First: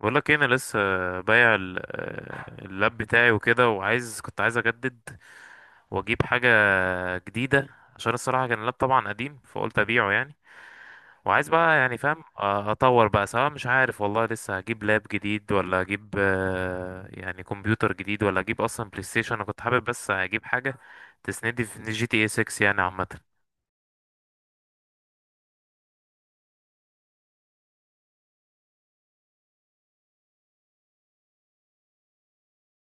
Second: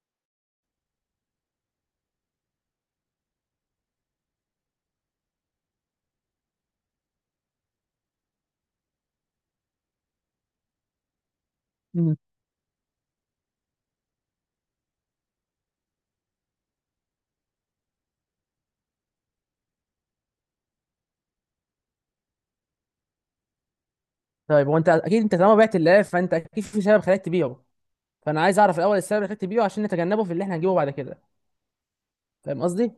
بقول لك إيه، انا لسه بايع اللاب بتاعي وكده كنت عايز اجدد واجيب حاجه جديده. عشان الصراحه كان اللاب طبعا قديم، فقلت ابيعه يعني وعايز بقى يعني مم. فاهم اطور بقى، سواء مش عارف والله. لسه هجيب لاب جديد، ولا اجيب يعني كمبيوتر جديد، ولا اجيب اصلا بلاي ستيشن. انا كنت حابب بس اجيب حاجه تسندي في جي تي اي 6 يعني، عامه. طيب هو انت اكيد انت طالما بعت الالف فانت اكيد في سبب خلاك تبيعه. فانا عايز اعرف الاول السبب اللي خلاك تبيعه عشان نتجنبه في اللي احنا هنجيبه بعد كده، فاهم قصدي؟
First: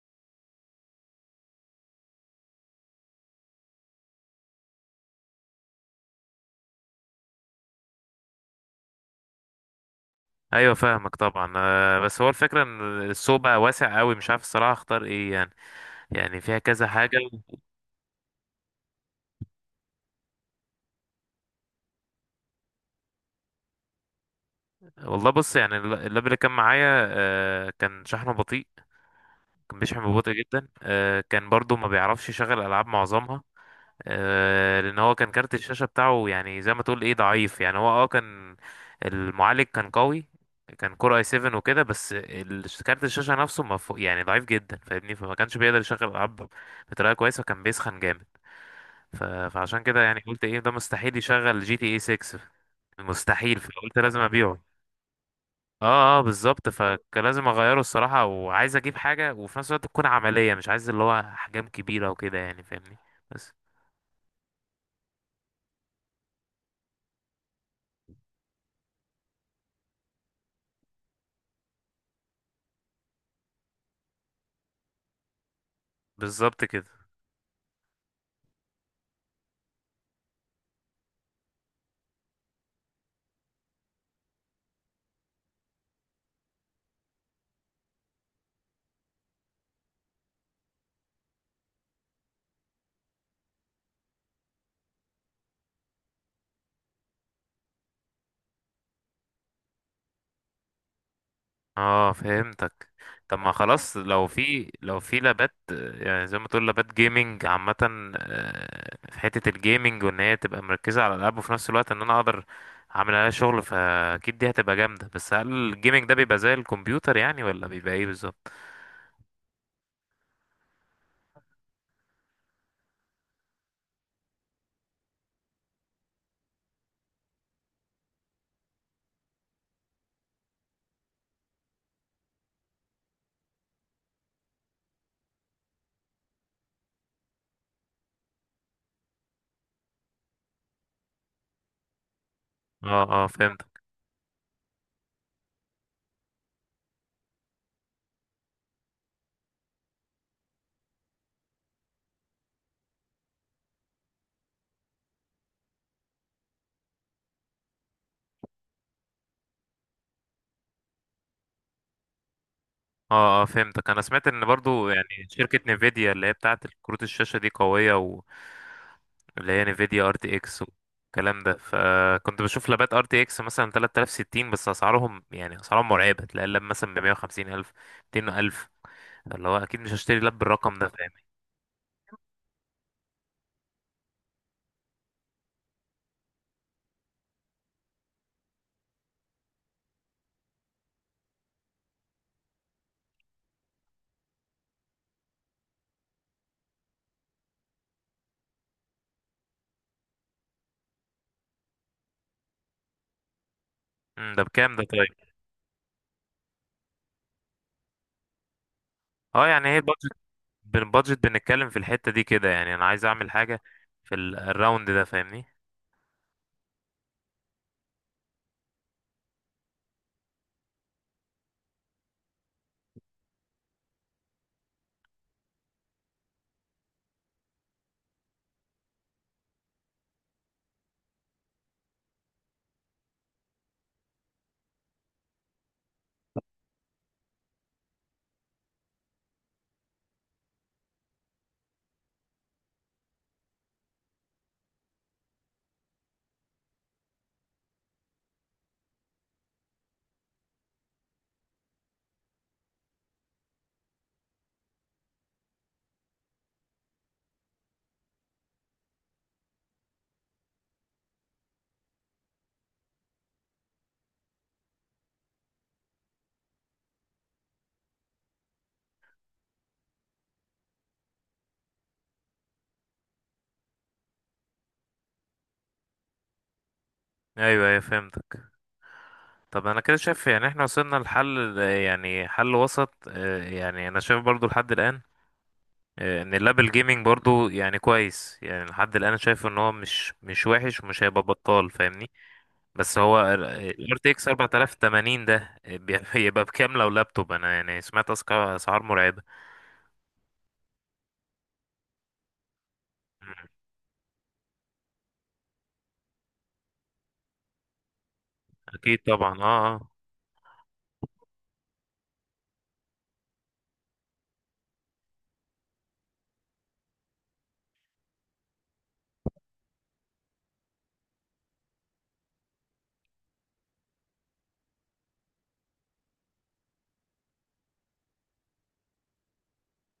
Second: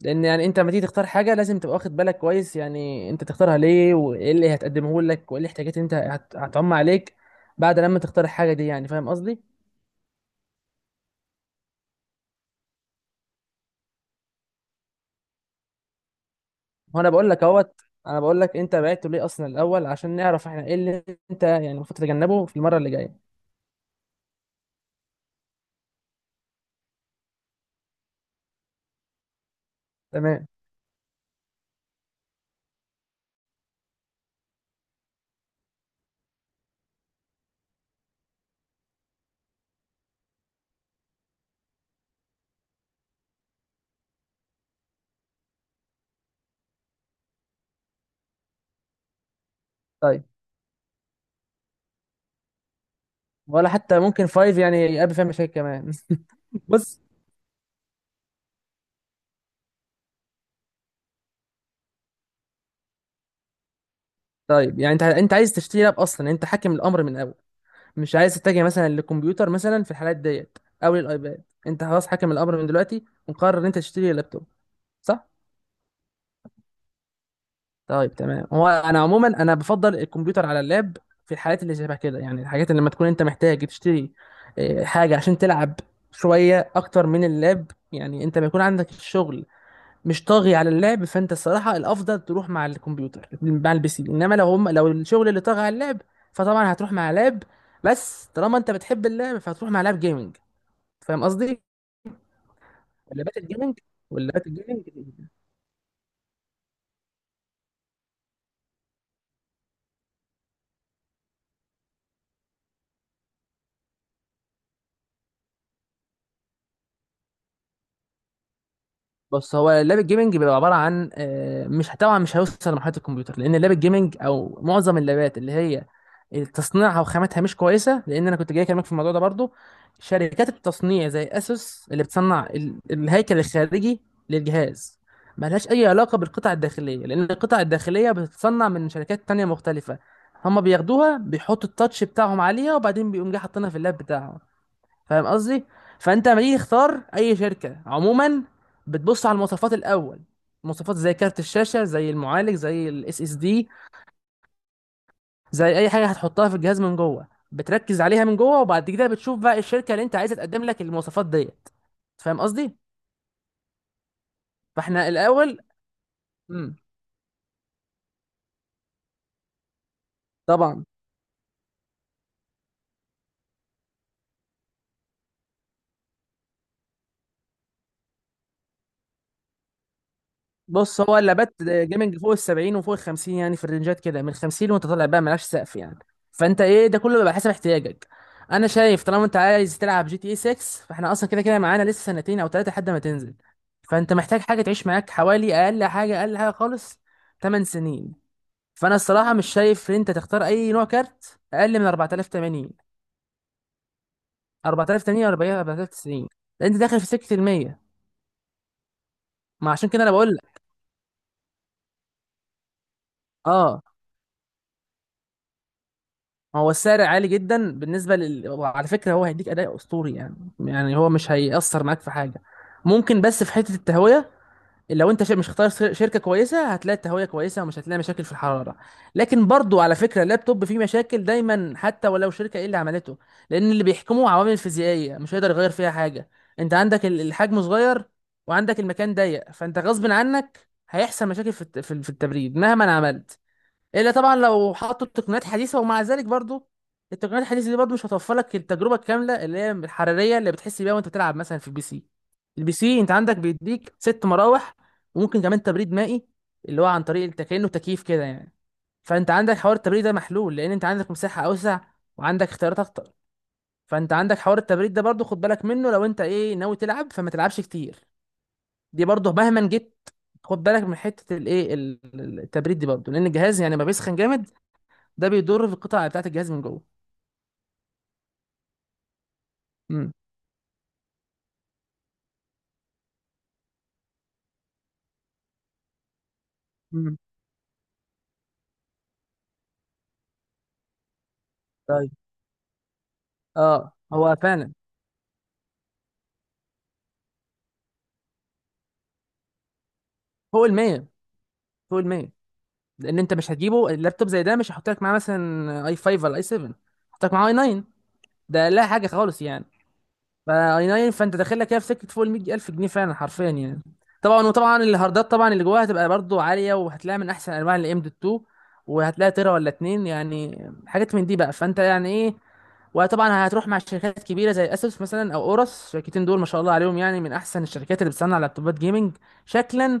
لان يعني انت لما تيجي تختار حاجه لازم تبقى واخد بالك كويس، يعني انت تختارها ليه وايه اللي هتقدمه لك وايه الاحتياجات اللي انت هتعم عليك بعد لما تختار الحاجه دي، يعني فاهم قصدي؟ ايوه فاهمك طبعا. بس هو الفكره ان السوق بقى واسع قوي، مش عارف الصراحه اختار ايه يعني فيها كذا وانا حاجه. بقول لك اهوت، انا بقول لك انت بعته ليه اصلا الاول عشان نعرف احنا ايه اللي انت يعني المفروض تتجنبه في المره اللي جايه. والله بص، يعني اللاب اللي كان معايا كان شحنه بطيء، كان بيشحن ببطء تمام، جدا. كان برضو ما بيعرفش يشغل العاب معظمها. لان هو كان كارت الشاشه بتاعه يعني زي ما تقول ايه ضعيف يعني. هو كان المعالج كان قوي، كان كور اي 7 وكده، بس كارت الشاشه نفسه ما فوق يعني، ضعيف جدا فاهمني. فما كانش بيقدر يشغل العاب بطريقه كويسه، وكان بيسخن جامد. فعشان كده يعني طيب. قلت ايه، ده مستحيل يشغل جي تي اي 6، مستحيل. ولا حتى فقلت لازم ممكن فايف ابيعه. يعني يقابل فيها مشاكل كمان. اه اه، بالظبط. بص، فكان لازم اغيره الصراحة، وعايز اجيب حاجة وفي نفس الوقت تكون عملية، مش عايز اللي هو احجام كبيرة وكده يعني فاهمني. بس. طيب يعني انت انت عايز تشتري لاب اصلا، يعني انت حاكم الامر من الاول، مش عايز تتجه مثلا للكمبيوتر مثلا في الحالات ديت او للايباد. انت خلاص حاكم الامر من دلوقتي ومقرر ان انت تشتري لابتوب، صح؟ بالظبط كده. طيب تمام. هو انا عموما انا بفضل الكمبيوتر على اللاب في الحالات اللي شبه كده، يعني الحاجات اللي لما تكون انت محتاج تشتري اه، حاجه عشان تلعب شويه اكتر من اللاب، يعني انت ما يكون عندك الشغل مش طاغي على اللعب، فانت الصراحه الافضل تروح مع الكمبيوتر، مع البي سي. انما لو هم لو الشغل اللي طاغي على اللعب فطبعا هتروح مع لاب. بس طالما انت بتحب اللعب فهتروح مع لاب جيمنج، فاهم قصدي؟ اه فهمتك. ولا بات طب ما الجيمنج، خلاص، ولا بات الجيمنج. لو في لابات يعني زي ما تقول لابات جيمنج عامة. في حتة الجيمنج وان هي تبقى مركزة على الالعاب، وفي نفس الوقت ان انا اقدر اعمل عليها شغل، فاكيد دي هتبقى جامدة. بس هل الجيمنج ده بيبقى زي الكمبيوتر يعني، ولا بيبقى ايه بالظبط؟ بص، هو اللاب الجيمنج بيبقى عباره عن مش، طبعا مش هيوصل لمرحله الكمبيوتر، لان اللاب الجيمنج او معظم اللابات اللي هي تصنيعها وخاماتها مش كويسه، لان انا كنت جاي اكلمك في الموضوع ده برضو. شركات التصنيع زي اسوس اللي بتصنع الهيكل الخارجي للجهاز ملهاش اي علاقه بالقطع الداخليه، لان القطع الداخليه بتتصنع من شركات تانية مختلفه. هما بياخدوها بيحطوا التاتش بتاعهم عليها اه وبعدين اه بيقوم جاي حاطينها في فهمتك. اللاب بتاعهم، فاهم قصدي؟ فانت لما تيجي تختار اي شركه عموما بتبص على المواصفات الاول، مواصفات زي كارت الشاشه، زي المعالج، زي الاس اس دي، زي اي حاجه هتحطها في الجهاز من جوه. بتركز عليها من جوه، وبعد كده بتشوف بقى الشركه اللي انت عايزه تقدم لك المواصفات ديت، فاهم قصدي؟ اه اه فهمتك. انا سمعت ان برضو يعني فاحنا الاول شركة نيفيديا اللي هي بتاعة امم كروت الشاشة دي قوية و اللي هي نيفيديا ار تي اكس طبعا. والكلام ده. فكنت بشوف لابات ار تي اكس مثلا 3060، بس اسعارهم يعني اسعارهم مرعبه. تلاقي اللاب مثلا ب 150,000 الف، 200,000، اللي هو اكيد مش هشتري لاب بالرقم ده بص، فاهم. هو اللابات جيمنج فوق ال 70 وفوق ال 50، يعني في الرينجات كده من 50 وانت طالع بقى، ملهاش سقف يعني. فانت ايه ده كله بيبقى حسب احتياجك. انا شايف طالما انت عايز تلعب جي تي اي 6، فاحنا اصلا كده كده معانا لسه سنتين او ثلاثه لحد ما تنزل، فانت محتاج حاجه تعيش معاك حوالي اقل حاجه، اقل حاجه خالص 8 سنين. فانا الصراحه مش شايف ان انت تختار اي نوع كارت اقل من 4080، ده بكام ده طيب؟ 4080 و 40 4090، لان انت داخل في سكه ال 100. اه يعني ما هي عشان كده انا البادجت. بقول لك بالبادجت بنتكلم في الحته دي كده يعني، انا عايز اعمل حاجه اه. في الراوند ده فاهمني. هو السعر عالي جدا بالنسبه وعلى فكره هو هيديك اداء اسطوري يعني، يعني هو مش هيأثر معاك في حاجه، ممكن بس في حته التهويه. لو انت مش اختار شركه كويسه هتلاقي التهويه كويسه ومش هتلاقي مشاكل في الحراره. لكن برضو على فكره اللابتوب فيه مشاكل دايما حتى ولو شركه ايه اللي عملته، لان اللي بيحكمه عوامل فيزيائيه مش هيقدر يغير فيها حاجه. انت عندك الحجم صغير وعندك المكان ضيق، فانت غصب عنك هيحصل مشاكل في في التبريد مهما عملت، الا طبعا لو حطوا تقنيات حديثه. ومع ذلك برضو التقنيات الحديثه دي برضو مش هتوفر لك التجربه الكامله اللي هي الحراريه اللي بتحس بيها وانت بتلعب مثلا في البي سي. البي سي انت عندك بيديك ست مراوح، وممكن كمان تبريد مائي اللي هو عن طريق انت كانه تكييف كده يعني. فانت عندك حوار التبريد ده محلول، لان انت عندك مساحه اوسع وعندك اختيارات اكتر. فانت عندك حوار التبريد ده برضو خد بالك منه، لو انت ايه ناوي تلعب فما تلعبش كتير. دي برضو مهما جيت خد بالك من حته الايه التبريد دي برضو، لان الجهاز يعني ما بيسخن جامد، ده بيضر في القطع بتاعت الجهاز من جوه. ايوه ايوه فهمتك. طب انا كده امم شايف يعني احنا وصلنا لحل، يعني حل وسط. يعني انا شايف برضو لحد الان، ان اللابل جيمنج مم. برضو يعني كويس يعني. لحد الان شايف ان هو مش وحش، ومش هيبقى بطال فاهمني. طيب. بس هو اه الار تي اكس هو فعلا 4080 ده بيبقى بكام لو لابتوب؟ انا يعني سمعت اسعار مرعبة. فوق ال 100، فوق ال 100، لان انت مم. مش هتجيبه اللابتوب زي ده. مش هحط لك معاه مثلا اي 5 ولا اي 7، هحط لك معاه اي 9. ده لا اكيد حاجه طبعا خالص يعني، اه. ما اي ناين. فانت داخل لك كده في سكه فوق ال 100000 جنيه فعلا، حرفيا يعني. طبعا، وطبعا الهاردات طبعا اللي جواها هتبقى برضو عاليه، وهتلاقي من احسن انواع الام دوت 2، وهتلاقي تيرا ولا اتنين يعني، حاجات من دي بقى، فانت يعني ايه. وطبعا هتروح مع شركات كبيره زي اسوس مثلا او اورس، الشركتين دول ما شاء الله عليهم، يعني من احسن الشركات اللي بتصنع لابتوبات جيمنج، شكلا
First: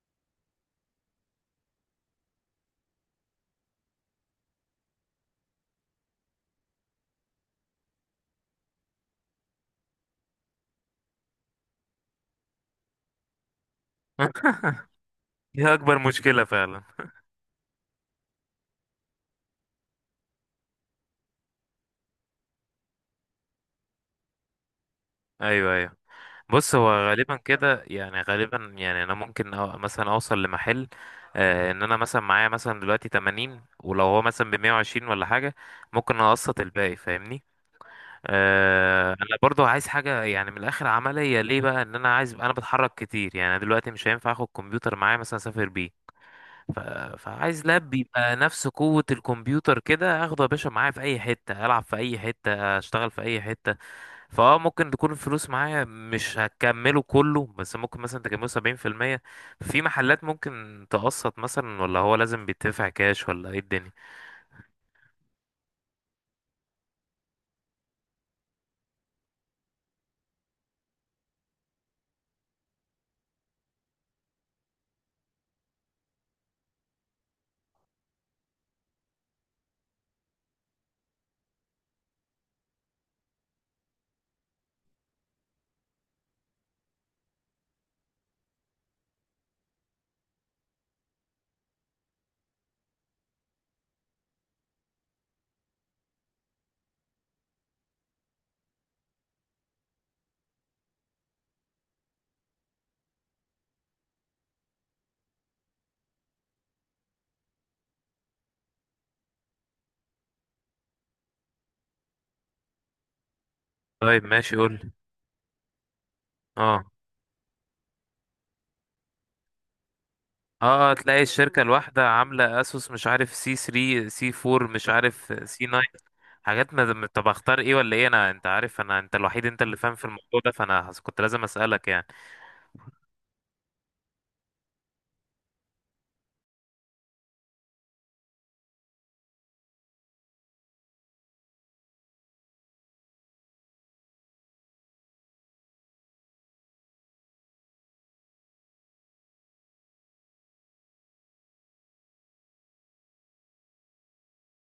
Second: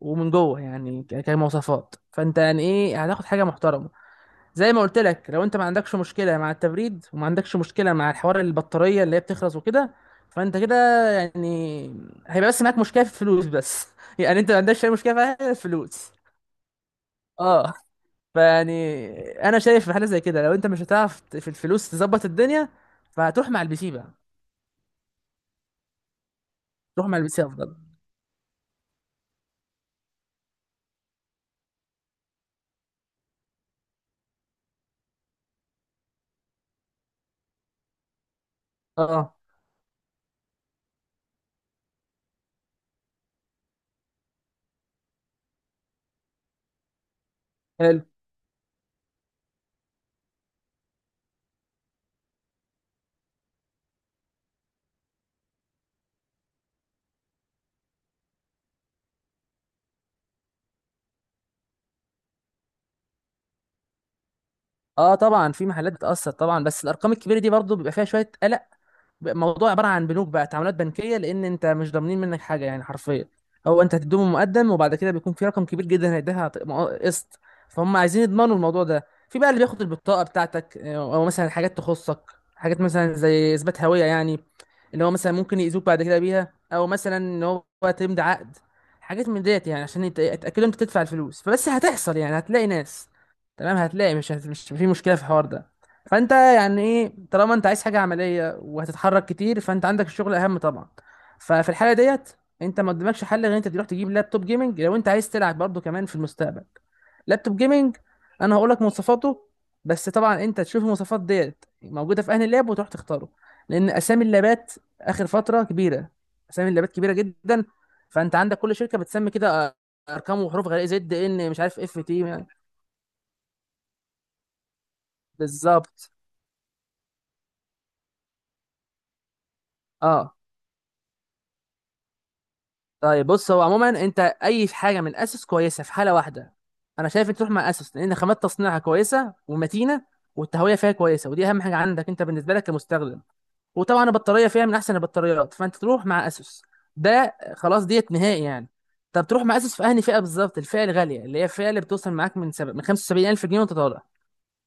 ومن جوه، يعني كمواصفات، فانت يعني ايه هتاخد حاجه محترمه. زي ما قلت لك، لو انت ما عندكش مشكله مع التبريد، وما عندكش مشكله مع الحوار البطاريه اللي هي بتخلص وكده، فانت كده يعني هيبقى بس معاك مشكله في الفلوس بس. اه يعني انت ما عندكش اي مشكله في حاجة غير دي اكبر الفلوس. مشكلة فعلا. اه. فيعني انا شايف في حاله زي كده، لو انت مش هتعرف في الفلوس تظبط الدنيا، فهتروح مع البي سي بقى. ايوه ايوه. بص، هو تروح مع البي غالبا سي افضل. كده يعني، غالبا يعني انا ممكن أو مثلا اوصل لمحل، آه ان انا مثلا معايا مثلا دلوقتي 80، ولو هو مثلا ب 120 ولا حاجه، ممكن اقسط الباقي فاهمني. آه انا اه، برضو عايز حاجه يعني من الاخر عمليه، ليه بقى؟ ان انا عايز، انا بتحرك كتير يعني. انا دلوقتي مش هينفع اخد كمبيوتر معايا مثلا اسافر بيه. ف... فعايز لاب حلو. يبقى نفس قوه الكمبيوتر كده، اخده يا باشا معايا في اي حته، العب في اي حته، اشتغل في اي حته. فاه ممكن تكون الفلوس معايا مش هكمله كله، بس ممكن مثلا تكمله 70%. في محلات ممكن تقسط مثلا، ولا هو لازم بيدفع كاش ولا ايه الدنيا؟ اه، طبعا في محلات بتاثر طبعا، بس الارقام الكبيره دي برضو بيبقى فيها شويه. الموضوع عباره عن بنوك بقى، تعاملات بنكيه، لان انت مش ضامنين منك حاجه يعني حرفيا. هو انت هتديهم مقدم، وبعد كده بيكون في رقم كبير جدا هيديها قسط، فهم عايزين يضمنوا الموضوع ده في بقى اللي بياخد البطاقه بتاعتك او مثلا حاجات تخصك، حاجات مثلا زي اثبات هويه يعني، اللي هو مثلا ممكن يأذوك بعد كده بيها، او مثلا ان هو تمضي عقد، حاجات من ديت يعني، عشان يتأكدوا انت تدفع الفلوس. فبس هتحصل يعني، هتلاقي ناس تمام، هتلاقي مش مش في مشكلة في الحوار ده. فانت يعني ايه، طالما انت عايز حاجة عملية وهتتحرك كتير، فانت عندك الشغل اهم طبعا. ففي الحالة ديت انت ما قدامكش حل غير انت تروح تجيب لابتوب جيمنج، لو انت عايز تلعب برضه كمان في المستقبل. لابتوب جيمنج، انا هقول لك مواصفاته، بس طبعا انت تشوف المواصفات ديت موجوده في اهل اللاب وتروح تختاره، لان طيب اسامي ماشي اللابات قول. اخر فتره كبيره، اسامي اه اللابات كبيره جدا. فانت عندك كل شركه بتسمي كده ارقام وحروف غريبه، اه، زد تلاقي ان مش الشركة عارف اف الواحدة تي يعني. عاملة اسوس مش عارف سي 3، سي 4، مش عارف سي 9. بالظبط حاجات، ما طب اختار ايه ولا ايه انا؟ انت عارف انا، انت الوحيد انت اللي فاهم في اه. الموضوع ده، فانا كنت لازم اسألك يعني. طيب بص، هو عموما انت اي حاجه من اسس كويسه في حاله واحده، انا شايف انت تروح مع اسس، لان خامات تصنيعها كويسه ومتينه، والتهويه فيها كويسه ودي اهم حاجه عندك انت بالنسبه لك كمستخدم، وطبعا البطاريه فيها من احسن البطاريات. فانت تروح مع اسس، ده خلاص ديت نهائي يعني. طب تروح مع اسس في انهي فئه بالظبط؟ الفئه الغاليه، اللي هي الفئه اللي بتوصل معاك من من 75000 جنيه وانت طالع،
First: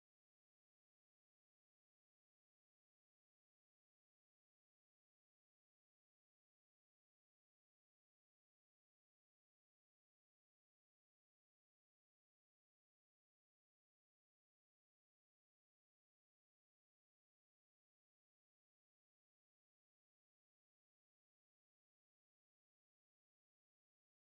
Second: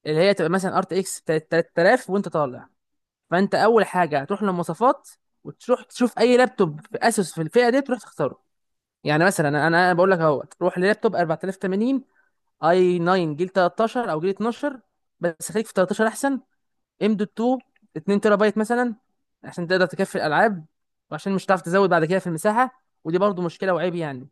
اللي هي تبقى مثلا ار تي اكس 3000 وانت طالع. فانت اول حاجه هتروح للمواصفات، وتروح تشوف اي لابتوب في اسوس في الفئه دي تروح تختاره. يعني مثلا انا بقول لك اهوت، روح للابتوب 4080، اي 9، جيل 13 او جيل 12، بس خليك في 13 احسن. ام دوت 2، 2 تيرا بايت مثلا، عشان تقدر تكفي الالعاب، وعشان مش هتعرف تزود بعد كده في المساحه، ودي برضو مشكله وعيب يعني.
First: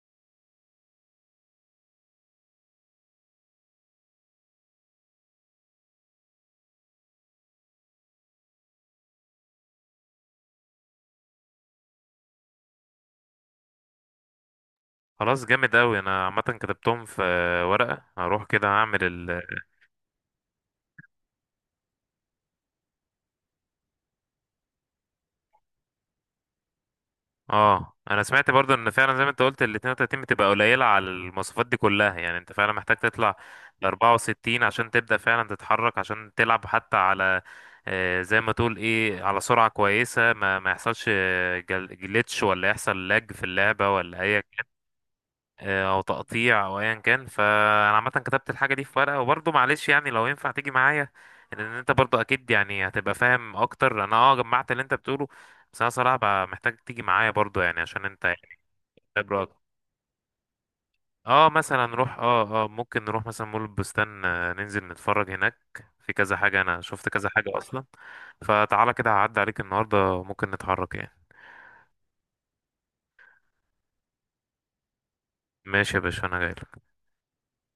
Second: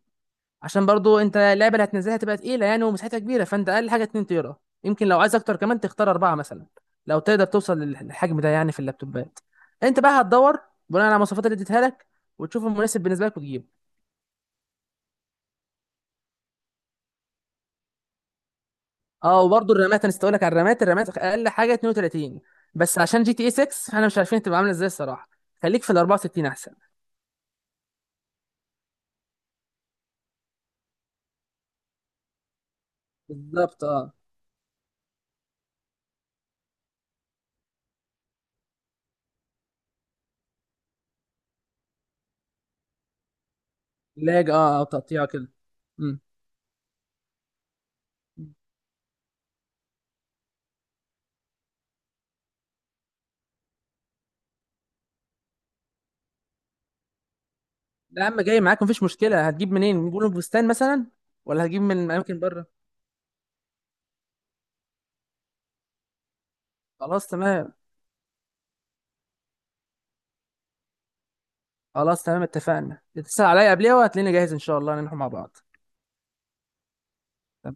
عشان برضو انت اللعبه اللي هتنزلها تبقى تقيله يعني ومساحتها كبيره، فانت اقل حاجه 2 تيرا. يمكن لو عايز اكتر كمان تختار اربعه مثلا، لو تقدر توصل للحجم ده يعني في اللابتوبات. انت بقى هتدور بناء على المواصفات اللي اديتها لك، وتشوف المناسب بالنسبه لك وتجيبه. خلاص جامد اوي. انا عامة كتبتهم في ورقة، هروح كده هعمل. اه، وبرضو الرامات انا لك على الرامات، الرامات اقل حاجه 32، بس عشان جي تي اي 6 احنا مش عارفين تبقى عامله ازاي الصراحه، خليك في ال 64 احسن. اه انا سمعت برضو ان فعلا زي ما انت قلت ال 32 بتبقى قليله على المواصفات دي كلها، يعني انت فعلا محتاج تطلع بالظبط ل اه. 64 عشان تبدا فعلا تتحرك، عشان تلعب حتى على زي ما تقول ايه على سرعه كويسه، ما يحصلش جليتش، ولا يحصل لاج في اللعبه ولا اي لاج اه، او تقطيع كده. او امم تقطيع، او ايا كان. فانا عامه كتبت الحاجه دي في ورقه، وبرضه معلش يعني لو ينفع تيجي معايا. لان انت برضه اكيد يعني هتبقى فاهم اكتر. انا جمعت اللي انت بتقوله، بس انا صراحه بقى محتاج تيجي معايا برضه يعني، عشان لا انت يا عم، يعني جاي معاك مفيش خبره مشكله. أكتر. هتجيب منين؟ من بلو بستان مثلا اه ولا هتجيب مثلا من نروح اماكن بره؟ ممكن نروح مثلا مول البستان. ننزل نتفرج هناك، في كذا حاجه انا شفت خلاص كذا حاجه تمام. اصلا. فتعالى كده هعدي عليك النهارده، ممكن نتحرك يعني. خلاص تمام، اتفقنا، تسأل عليا قبلها وهتلاقيني جاهز ان شاء الله نروح مع بعض. ماشي يا باشا انا جاي.